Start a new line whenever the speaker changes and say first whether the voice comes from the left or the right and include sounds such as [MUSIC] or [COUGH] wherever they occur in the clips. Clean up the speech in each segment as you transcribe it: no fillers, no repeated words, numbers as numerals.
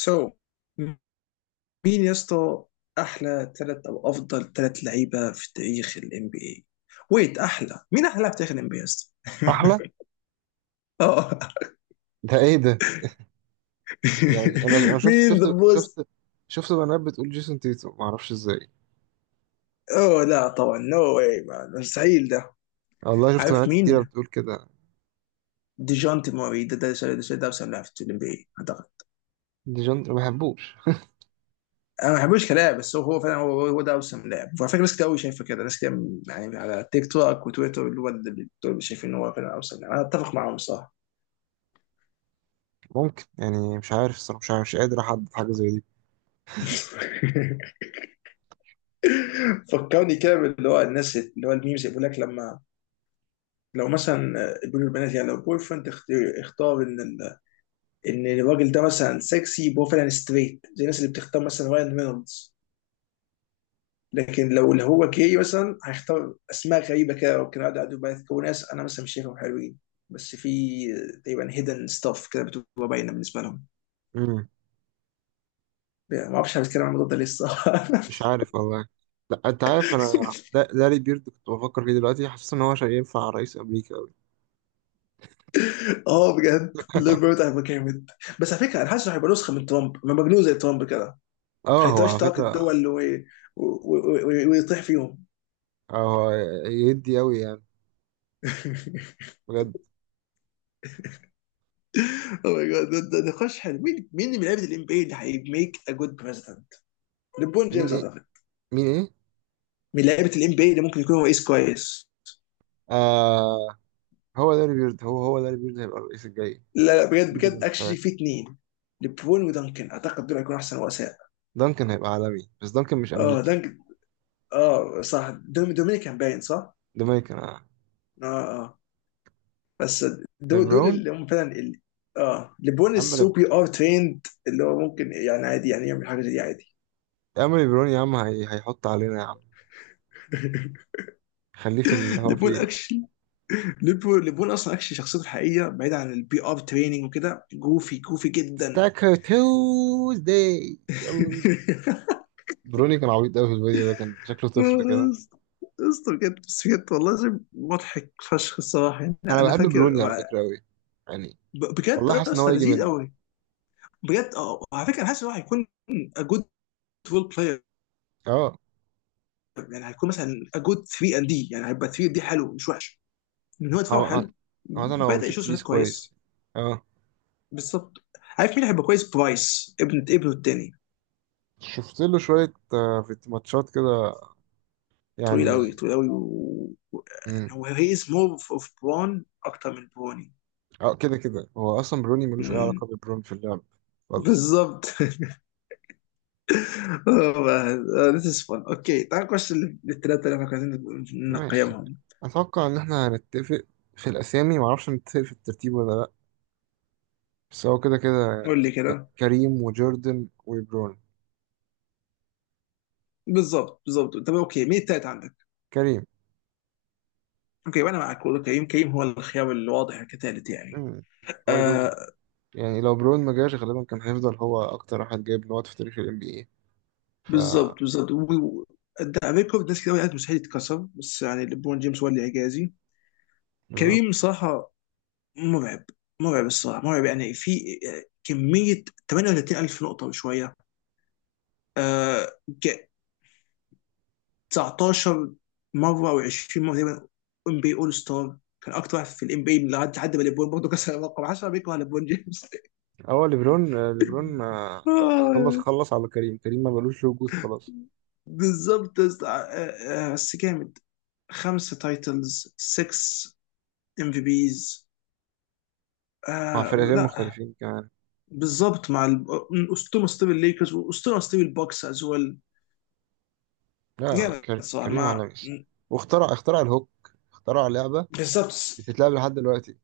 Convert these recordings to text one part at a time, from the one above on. left: سو مين يا اسطى؟ احلى ثلاث او افضل ثلاث لعيبه في تاريخ الام بي اي. ويت، احلى مين، احلى لاعب في تاريخ الام بي اي يا اسطى؟ [LAUGHS]
right: احلى.
left: اه.
right: ده ايه ده؟ يعني انا
left: [LAUGHS]
right: شفت
left: مين ذا
right: شفت
left: بوست؟
right: شفت شفت بنات بتقول جيسون تيتو، ما اعرفش ازاي.
left: اوه لا طبعا، نو واي مان، مستحيل ده.
right: والله شفت
left: عارف
right: بنات كتيره
left: مين؟
right: بتقول كده.
left: ديجونتي موري، ده اوسم لاعب في الام بي اي اعتقد.
right: دي جون ما بحبوش.
left: انا ما بحبوش كلاعب بس هو فعلا هو ده اوسم لاعب، وعلى فكره ناس كتير قوي شايفه كده، ناس كتير. يعني على تيك توك وتويتر، اللي دول شايفين ان هو فعلا اوسم لاعب، انا اتفق معاهم. صح.
right: ممكن، يعني مش عارف الصراحه، مش عارف، مش قادر احدد حاجه زي دي.
left: [LAUGHS] فكرني كده، اللي هو الناس اللي هو الميمز يقول لك، لما لو مثلا بيقولوا البنات يعني لو بوي فريند اختار ان ال... ان الراجل ده مثلا سكسي، يبقى هو فعلا ستريت، زي الناس اللي بتختار مثلا راين رينولدز. لكن لو اللي هو جاي مثلا هيختار اسماء غريبه كده، ممكن اقعد بقى يذكروا ناس انا مثلا مش شايفهم حلوين. بس في تقريبا هيدن ستاف كده بتبقى باينه بالنسبه لهم.
right: امم
left: يعني ما اعرفش، هنتكلم عن الموضوع ده لسه. [LAUGHS]
right: مش عارف والله. لا، انت عارف، انا داري بيرد كنت بفكر فيه دلوقتي، حاسس ان هو شيء ينفع رئيس امريكا قوي.
left: اه بجد، ليبرت هيبقى جامد. بس على فكره انا حاسس إنه هيبقى نسخه من ترامب، من مجنون زي ترامب كده.
right: اه، هو على
left: هيتشتاق
right: فكره.
left: الدول ويطيح فيهم.
right: آه، هو يدي قوي يعني،
left: [LAUGHS]
right: بجد.
left: او ماي جاد، ده نقاش حلو. مين، مين من لعيبه الام بي اي اللي هيميك ا جود بريزدنت؟ ليبرون
right: مين
left: جيمس
right: ايه؟
left: اعتقد.
right: مين ايه؟
left: من لعيبه الام بي اي اللي ممكن يكون هو ايس كويس.
right: آه، هو داري بيرد، هو داري بيرد هيبقى الرئيس الجاي،
left: لا لا، بجد
right: ينزل
left: بجد، اكشلي
right: الانتخابات.
left: في اثنين. ليبرون ودانكن اعتقد دول هيكونوا احسن رؤساء.
right: دانكن هيبقى عالمي، بس دانكن مش
left: اه
right: امريكي.
left: دانكن. اه صح، دومينيكان باين صح؟
right: جامايكان، آه.
left: اه. اه. بس دول
right: ليبرون.
left: اللي هم فعلا اه ليبرون،
right: يا عم
left: السو بي ار تريند اللي هو ممكن يعني عادي يعني يعمل حاجه زي دي عادي.
right: يا عم ليبرون، يا عم هيحط علينا يا عم.
left: [LAUGHS]
right: خليه في اللي هو
left: ليبرون
right: فيه.
left: اكشلي، ليبول اصلا اكشلي شخصيته الحقيقيه بعيد عن البي ار تريننج وكده، جوفي جوفي جدا.
right: ستاك تيوزداي يلا.
left: [LAUGHS]
right: بروني كان عبيط قوي في الفيديو ده، كان شكله طفل كده.
left: اسطى بجد، بس بجد والله العظيم مضحك فشخ الصراحه. يعني انا
right: انا
left: أنا
right: بحب
left: فاكر.
right: بروني على فكره قوي، يعني
left: بجد
right: والله حاسس ان هو
left: اسطى
right: يجي
left: لذيذ
right: منه.
left: قوي. بجد اه، على فكره انا حاسس ان هو هيكون a good role player،
right: اه،
left: يعني هيكون مثلا a good 3 and D، يعني هيبقى 3 and D حلو مش وحش. ان هو دفاعه
right: هو
left: حلو.
right: مثلا هو
left: بدأ
right: بيشوت
left: يشوف
right: تريس
left: شوط
right: كويس.
left: كويس.
right: اه،
left: بالظبط. عارف مين هيبقى كويس؟ برايس، ابن ابنه التاني.
right: شفت له شويه آه، في ماتشات كده
left: طويل قوي
right: يعني.
left: طويل قوي و-
right: امم
left: يعني هو هي از مور اوف برون اكتر من بروني.
right: اه، كده كده هو اصلا بروني ملوش اي علاقه
left: مم.
right: ببرون في اللعب خالص.
left: بالظبط. [LAUGHS] ذس از فun. اوكي تعال نخش للثلاثه اللي احنا كنا عايزين
right: ماشي،
left: نقيمهم.
right: اتوقع ان احنا هنتفق في الاسامي، معرفش نتفق في الترتيب ولا لا، بس هو كده كده
left: قول لي
right: يعني
left: كده.
right: كريم وجوردن وبرون.
left: بالظبط بالظبط. طب اوكي مين التالت عندك؟
right: كريم.
left: اوكي، وانا معاك برضه، كريم. كريم هو الخيار الواضح كثالث يعني.
right: مم، برضو.
left: آه.
right: يعني لو برون ما جاش غالبا كان هيفضل هو اكتر واحد جايب نقط في تاريخ ال NBA. ف
left: بالظبط بالظبط ده ريكورد ناس كده قالت مستحيل يتكسر، بس يعني ليبرون جيمس هو اللي اعجازي. كريم
right: بالظبط.
left: صراحه مرعب، مرعب الصراحه، مرعب. يعني في كميه 38,000 نقطه وشويه. آه ج- 19 مره او 20 مره تقريبا ام بي اول ستار، كان اكتر واحد في الام بي لحد حد ما ليبرون برضه كسر الرقم. 10 بيكره ليبرون جيمس. [LAUGHS]
right: هو ليبرون ليبرون ما- خلص،
left: آه،
right: خلص على كريم، كريم ما بلوش له وجود خلاص.
left: بالظبط يا اسطى. بس جامد، خمسه تايتلز، 6 ام في بيز.
right: مع
left: آه
right: فرقتين
left: لا.
right: مختلفين كمان.
left: بالظبط، مع اسطوره، اسطوره الليكرز، واسطوره، اسطوره البوكس از ويل.
right: لا
left: جامد صراحه.
right: كريم
left: ما
right: عالمي الصراحة. واخترع، اخترع الهوك، اخترع لعبة
left: بالظبط،
right: بتتلعب لحد دلوقتي.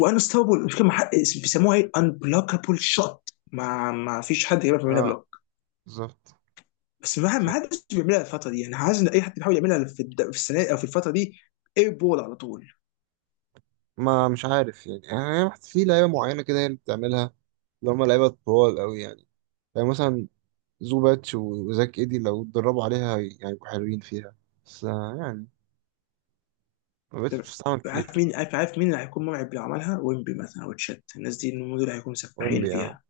left: وانستوبل مش كده بيسموها ايه؟ انبلوكابل شوت، ما فيش حد يعرف يعملها
right: اه
left: بلوك.
right: بالظبط.
left: بس ما حدش بيعملها الفتره دي، يعني عايز ان اي حد بيحاول يعملها في, في السنه او في الفتره دي، اير بول على طول.
right: ما مش عارف يعني، يعني في لعيبه معينه كده هي اللي بتعملها، اللي هم لعيبه طوال قوي يعني. يعني مثلا زوباتش وزاك ايدي لو اتدربوا عليها يعني يبقوا حلوين فيها، بس آه، يعني ما بقتش
left: طب
right: بتستعمل كتير،
left: عارف
right: فاهم؟
left: مين، عارف مين اللي هيكون مرعب لو عملها؟ ويمبي مثلا او تشات، الناس دي إن هم دول هيكونوا سفاحين
right: ويمبي، اه.
left: فيها.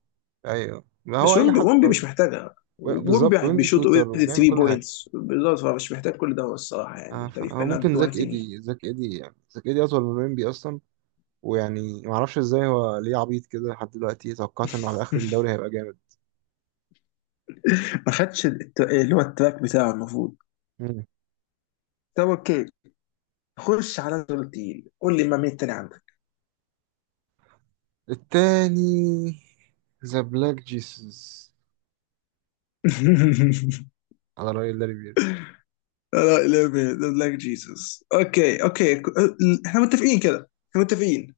right: ايوه، ما
left: بس
right: هو اي
left: ويمبي،
right: حد
left: ويمبي مش
right: طويل.
left: محتاجها،
right: بالظبط،
left: ويمبي
right: ويمبي
left: بيشوط
right: شوتر
left: اوريدي
right: وبيعمل
left: 3
right: كل حاجه.
left: بوينتس بالظبط، فمش محتاج كل ده الصراحه. يعني
right: آه،
left: انت يو
right: هو
left: كانت
right: ممكن
left: دو اني
right: زاك
left: ثينج.
right: ايدي، زاك ايدي يعني زاك ايدي اطول من ويمبي اصلا. ويعني ما اعرفش ازاي هو ليه عبيط كده لحد دلوقتي، توقعت انه على اخر الدوري هيبقى
left: [LAUGHS] ما خدش اللي هو التراك بتاعه المفروض.
right: جامد.
left: طب اوكي خش على دول تقيل، قول لي ما مين تاني عندك.
right: التاني، ذا بلاك جيسوس،
left: [LAUGHS]
right: على رأي لاري بيرد.
left: لا لا لا لايك جيسس. اوكي اوكي، احنا متفقين كده، احنا متفقين.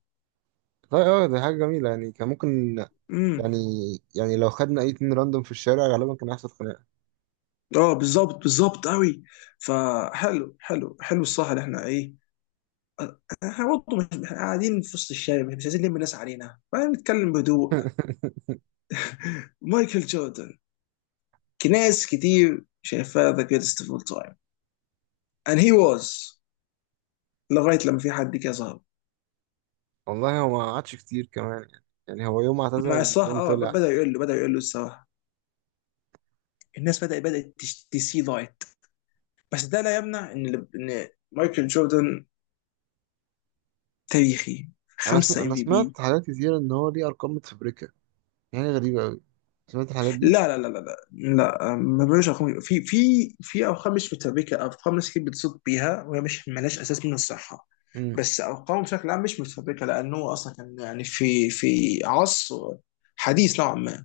right: طيب اه، دي حاجة جميلة، يعني كان ممكن،
left: امم.
right: يعني يعني لو خدنا أي اتنين راندوم في الشارع غالبا كان هيحصل خناقة.
left: اه بالظبط، بالظبط قوي. فحلو حلو حلو، الصح اللي احنا ايه، احنا برضه مش احنا قاعدين في وسط الشارع، مش عايزين نلم الناس علينا فنتكلم بهدوء. [LAUGHS]
right: [LAUGHS]
left: مايكل جوردن، ناس كتير شايفاه ذا جريتست اوف اول تايم and he was لغايه لما في حد كده ظهر.
right: والله هو ما قعدش كتير كمان، يعني يعني هو يوم ما
left: مع
right: اعتزل
left: الصراحه
right: برون
left: اه،
right: طلع.
left: بدا يقول له الصراحه، الناس بدات تسي لايت. بس ده لا يمنع ان، ان مايكل جوردن تاريخي،
right: أنا سمعت،
left: خمسة ام
right: أنا
left: في بي.
right: سمعت حاجات كتيرة إن هو ليه أرقام متفبركة، يعني غريبة أوي. سمعت الحاجات دي؟
left: لا لا. ما بقولش ارقام، في ارقام مش متفبركه، ارقام ناس كتير بتصوت بيها وهي مش ملهاش اساس من الصحه.
right: مم.
left: بس ارقامه بشكل عام مش متفبركه لانه اصلا كان يعني في عصر حديث نوعا ما.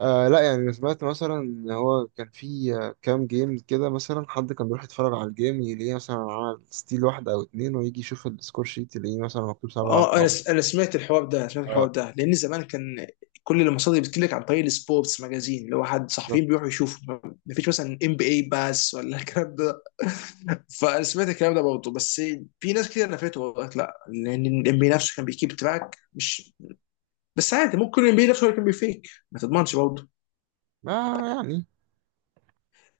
right: آه لا، يعني أنا سمعت مثلا ان هو كان في آه، كام جيم كده، مثلا حد كان بيروح يتفرج على الجيم يلاقيه مثلا عمل ستيل واحدة او اتنين، ويجي يشوف السكور شيت يلاقيه مثلا مكتوب سبعة او اه
left: اه
right: تمانية.
left: انا سمعت الحوار ده، سمعت الحوار
right: اه
left: ده، لان زمان كان كل المصادر بتجيلك عن طريق السبورتس ماجازين، اللي هو حد صحفيين
right: بالظبط.
left: بيروحوا يشوفوا، مفيش مثلا ام بي اي باس ولا الكلام ده. [LAUGHS] فانا سمعت الكلام ده برضه. بس في ناس كتير نفته وقالت لا، لان الام بي إيه نفسه كان بيكيب تراك، مش بس عادي، ممكن الام بي إيه نفسه هو اللي كان بيفيك، ما تضمنش برضه
right: آه يعني.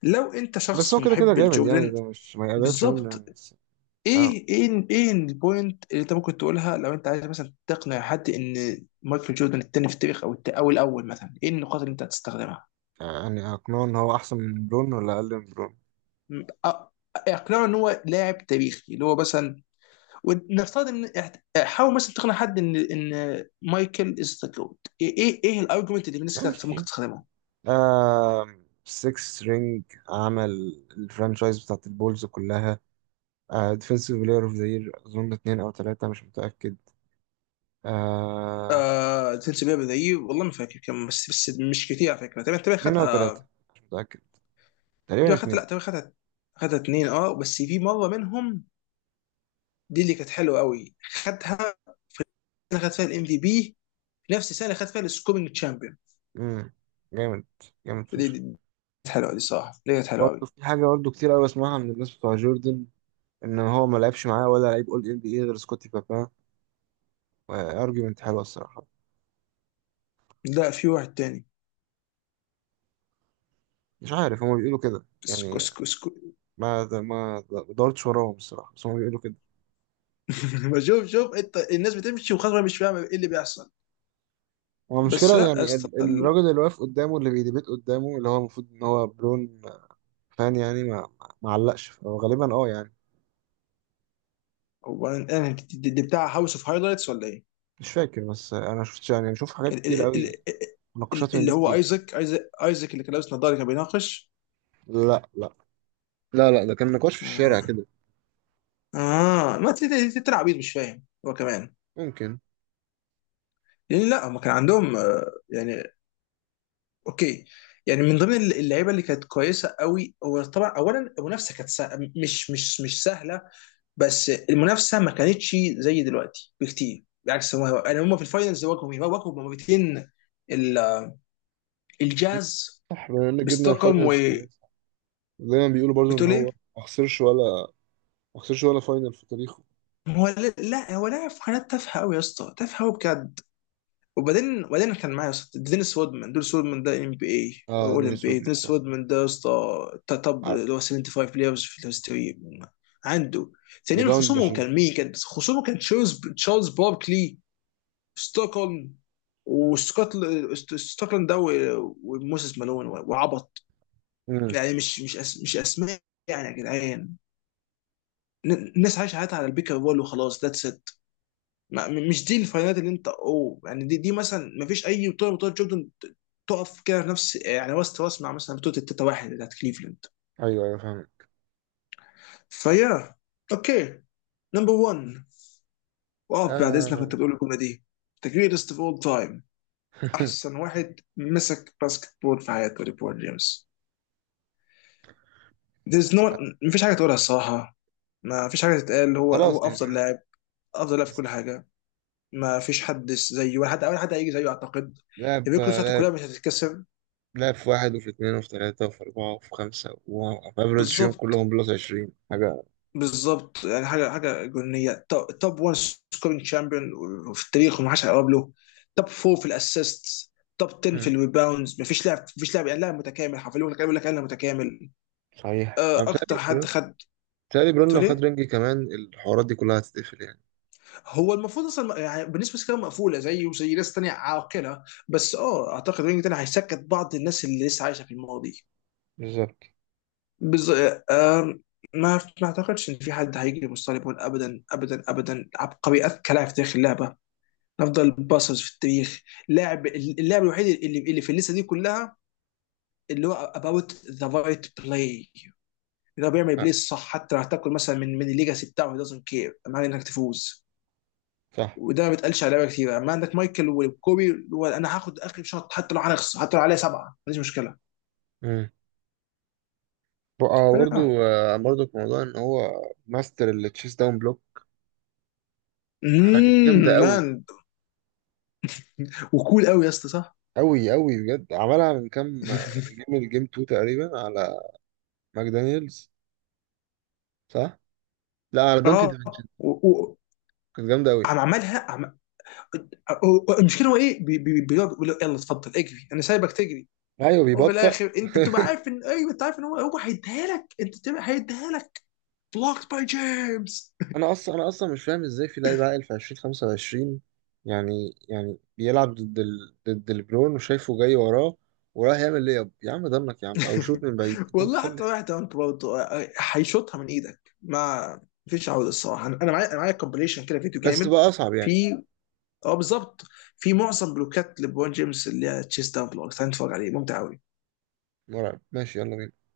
left: لو انت
right: بس
left: شخص
right: هو كده كده
left: محب
right: جامد يعني،
left: لجوردن.
right: ده مش ما يقللش منه
left: بالظبط.
right: يعني، بس اه.
left: ايه، ايه، ايه البوينت اللي انت ممكن تقولها لو انت عايز مثلا تقنع حد ان مايكل جوردن التاني في التاريخ او او الاول مثلا، ايه النقاط اللي انت هتستخدمها؟
right: يعني اقنعه ان هو احسن من برون ولا اقل من برون؟
left: م- أ- اقنعه ان هو لاعب تاريخي، اللي هو مثلا ونفترض ان حاول مثلا تقنع حد ان ان مايكل از ذا جوت، ايه، ايه، ايه الارجيومنت اللي بالنسبه لك ممكن
right: ماشي.
left: تستخدمه؟
right: آه، 6 رينج، عمل الفرانشايز بتاعت البولز كلها، آه ديفنسيف بلاير اوف ذا يير اظن اتنين او تلاتة، مش متأكد. آه،
left: آه تنسى بيها بدقيق والله ما فاكر كم، بس بس مش كتير على فكره، تقريبا تقريبا
right: اتنين أو تلاتة،
left: خدها،
right: مش متأكد، تقريبا
left: تقريبا خدها،
right: اتنين.
left: لا تقريبا خدها، خدها اتنين. اه بس في مره منهم دي اللي كانت حلوه قوي، خدها، خد فيها الام في بي نفس السنه اللي خد فيها السكورينج تشامبيون.
right: مم، جامد. جامد فشخ.
left: دي كانت حلوه، دي صراحه دي كانت حلوه قوي.
right: في حاجة برضه كتير أوي أسمعها من الناس بتوع جوردن، إن هو ما لعبش معاه ولا لعيب أول إن بي إيه غير سكوتي بابا، وأرجيومنت حلوة الصراحة.
left: لا في واحد تاني،
right: مش عارف، هما بيقولوا كده يعني،
left: اسكو.
right: ما دورتش وراهم الصراحة، بس هما بيقولوا كده.
left: [LAUGHS] بشوف، شوف انت الناس بتمشي وخلاص مش فاهمه ايه اللي بيحصل.
right: هو
left: بس
right: المشكلة
left: لا يا
right: يعني
left: اسطى
right: الراجل اللي واقف قدامه، اللي بيديبيت قدامه، اللي هو المفروض إن هو برون، فان يعني ما علقش، فهو غالبا أه يعني.
left: هو انا دي بتاع هاوس اوف هايلايتس ولا ايه؟
right: مش فاكر، بس أنا شفت، يعني بشوف حاجات
left: ال-
right: كتير
left: ال- ال-
right: أوي، نقاشات من
left: اللي
right: دي
left: هو
right: كتير.
left: ايزك اللي كان لابس نظاره كان بيناقش.
right: لا لا، لا ده كان نقاش في
left: اه.
right: الشارع كده.
left: ما تلعب عبيط، مش فاهم هو كمان.
right: ممكن.
left: لان لا، هم كان عندهم يعني اوكي، يعني من ضمن اللعيبه اللي كانت كويسه قوي، هو طبعا اولا المنافسه كانت مش سهله، بس المنافسه ما كانتش زي دلوقتي بكتير، بالعكس هم يعني هم في الفاينلز واجهوا مين؟ واجهوا مرتين ال- الجاز
right: صح، بما ان جبنا
left: بستوكهولم.
right: الفاينلز كمان،
left: وبتقول
right: صح. دايما بيقولوا برضو ان
left: ايه؟
right: هو ما خسرش ولا، ما خسرش ولا فاينل في تاريخه.
left: هو لا لا، هو لاعب في قناه تافهه قوي يا اسطى، تافهه قوي بجد. وبعدين كان معايا يا اسطى دينيس وودمان، دينيس وودمان ده ام بي اي،
right: اه
left: اول ام
right: دينيس
left: بي اي
right: رودمان،
left: دينيس
right: صح.
left: وودمان ده يا اسطى، توب
right: عارف.
left: اللي هو 75 بلايرز في الهستوري عنده. ثانيا
right: ريباوند
left: خصومه
right: ماشين.
left: كان مين؟ كان خصومه كان تشارلز باركلي، ستوكهولم ستوكهولم ده، وموسيس مالون وعبط،
right: امم
left: يعني مش اسماء يعني يا جدعان. الناس عايشه حياتها على البيكر بول وخلاص، ذاتس ات. ما مش دي الفاينالات اللي انت اوه يعني، دي دي مثلا ما فيش اي بطوله من بطولات جوردن تقف كده في نفس يعني وسط راس مع مثلا بطوله التتا واحد بتاعت كليفلاند
right: ايوه ايوه، فاهم.
left: فيا. اوكي نمبر 1، واقف بعد اذنك وانت
right: آه.
left: بتقول الجمله دي، ذا جريتست اوف اول تايم، احسن
right: [LAUGHS]
left: واحد مسك باسكت بول في حياته ليبرون جيمس. there's no ما فيش حاجه تقولها الصراحه، ما فيش حاجه تتقال، هو
right: خلاص
left: افضل
right: يعني.
left: لاعب، افضل لاعب في كل
right: بالظبط.
left: حاجه. ما فيش حد زيه ولا حد، اول حد هيجي زيه اعتقد.
right: لعب،
left: الريكورد بتاعته كلها
right: لعب،
left: مش هتتكسر.
right: لعب في واحد وفي اثنين وفي ثلاثة وفي أربعة وفي خمسة، وأفريج فيهم
left: بالظبط
right: كلهم بلس 20 حاجة.
left: بالظبط، يعني حاجه جنونيه، توب 1 سكورينج شامبيون في التاريخ وما حدش هيقرب له. توب 4 في الاسيست، توب 10 في
right: مم.
left: الريباوندز، مفيش لاعب، مفيش لاعب يعني، لاعب متكامل حرفيا، يقول لك، انا متكامل.
right: صحيح أنا
left: اكتر
right: بتهيألي
left: حد
right: برون،
left: خد
right: بتهيألي برون
left: قلت
right: لو خد
left: ليه.
right: رينج كمان الحوارات دي كلها هتتقفل يعني.
left: هو المفروض اصلا يعني بالنسبه لكام مقفوله زيه وزي ناس تانيه عاقله، بس اه اعتقد رينج تاني هيسكت بعض الناس اللي لسه عايشه في الماضي.
right: بالظبط.
left: بز... آه، ما اعتقدش ان في حد هيجي مستوى ليبرون ابدا ابدا ابدا. عبقري، اذكى لاعب في تاريخ اللعبه، افضل باسرز في التاريخ، اللاعب الوحيد اللي في الليسته دي كلها، اللي هو اباوت ذا رايت بلاي، اللي هو بيعمل بلاي
right: آه،
left: الصح حتى لو هتاكل مثلا من الليجاسي بتاعه، دازنت كير معنى انك تفوز.
right: صح.
left: وده ما بيتقالش على لعيبه كتير، اما عندك مايكل وكوبي اللي هو انا هاخد اخر شوط حتى لو هنخسر، حتى لو عليا سبعه ما عنديش مشكله
right: امم بقى برضه
left: فيا.
right: آه، برضه برضه في موضوع ان هو ماستر التشيس داون بلوك، حاجات جامده قوي.
left: مان، وكول قوي يا اسطى صح.
right: قوي قوي بجد. عملها من كام آه،
left: [LAUGHS]
right: جيم، الجيم 2 تقريبا، على ماكدانيلز، صح؟ لا، على
left: اه
right: دونتي ديفينشن.
left: و- و-
right: كانت جامده قوي.
left: عم عملها المشكله هو ايه، بيقعد يقول له يلا اتفضل اجري، انا سايبك تجري،
right: ايوه،
left: وفي
right: بيبطأ.
left: الاخر انت بتبقى عارف ان ايوه، انت عارف ان هو هيديها لك، انت بتبقى هيديها لك. بلوكت باي جيمس.
right: انا اصلا، انا اصلا مش فاهم ازاي في لعيب عاقل في 2025، يعني يعني بيلعب ضد ضد البرون وشايفه جاي وراه، وراح يعمل ليب يا عم ضنك يا عم، او شوت
left: [LAUGHS]
right: من بعيد، انت
left: والله حتى
right: متخلف.
left: واحد انت برضه هيشوطها من ايدك، ما فيش عوده الصراحه. انا أنا معايا، معايا كومبليشن كده فيديو
right: بس
left: جامد
right: تبقى اصعب يعني.
left: في. اه بالظبط، في معظم بلوكات لبرون جيمس اللي هي تشيست داون بلوكس هنتفرج عليه، ممتع قوي.
right: مرعب. ماشي يلا بينا.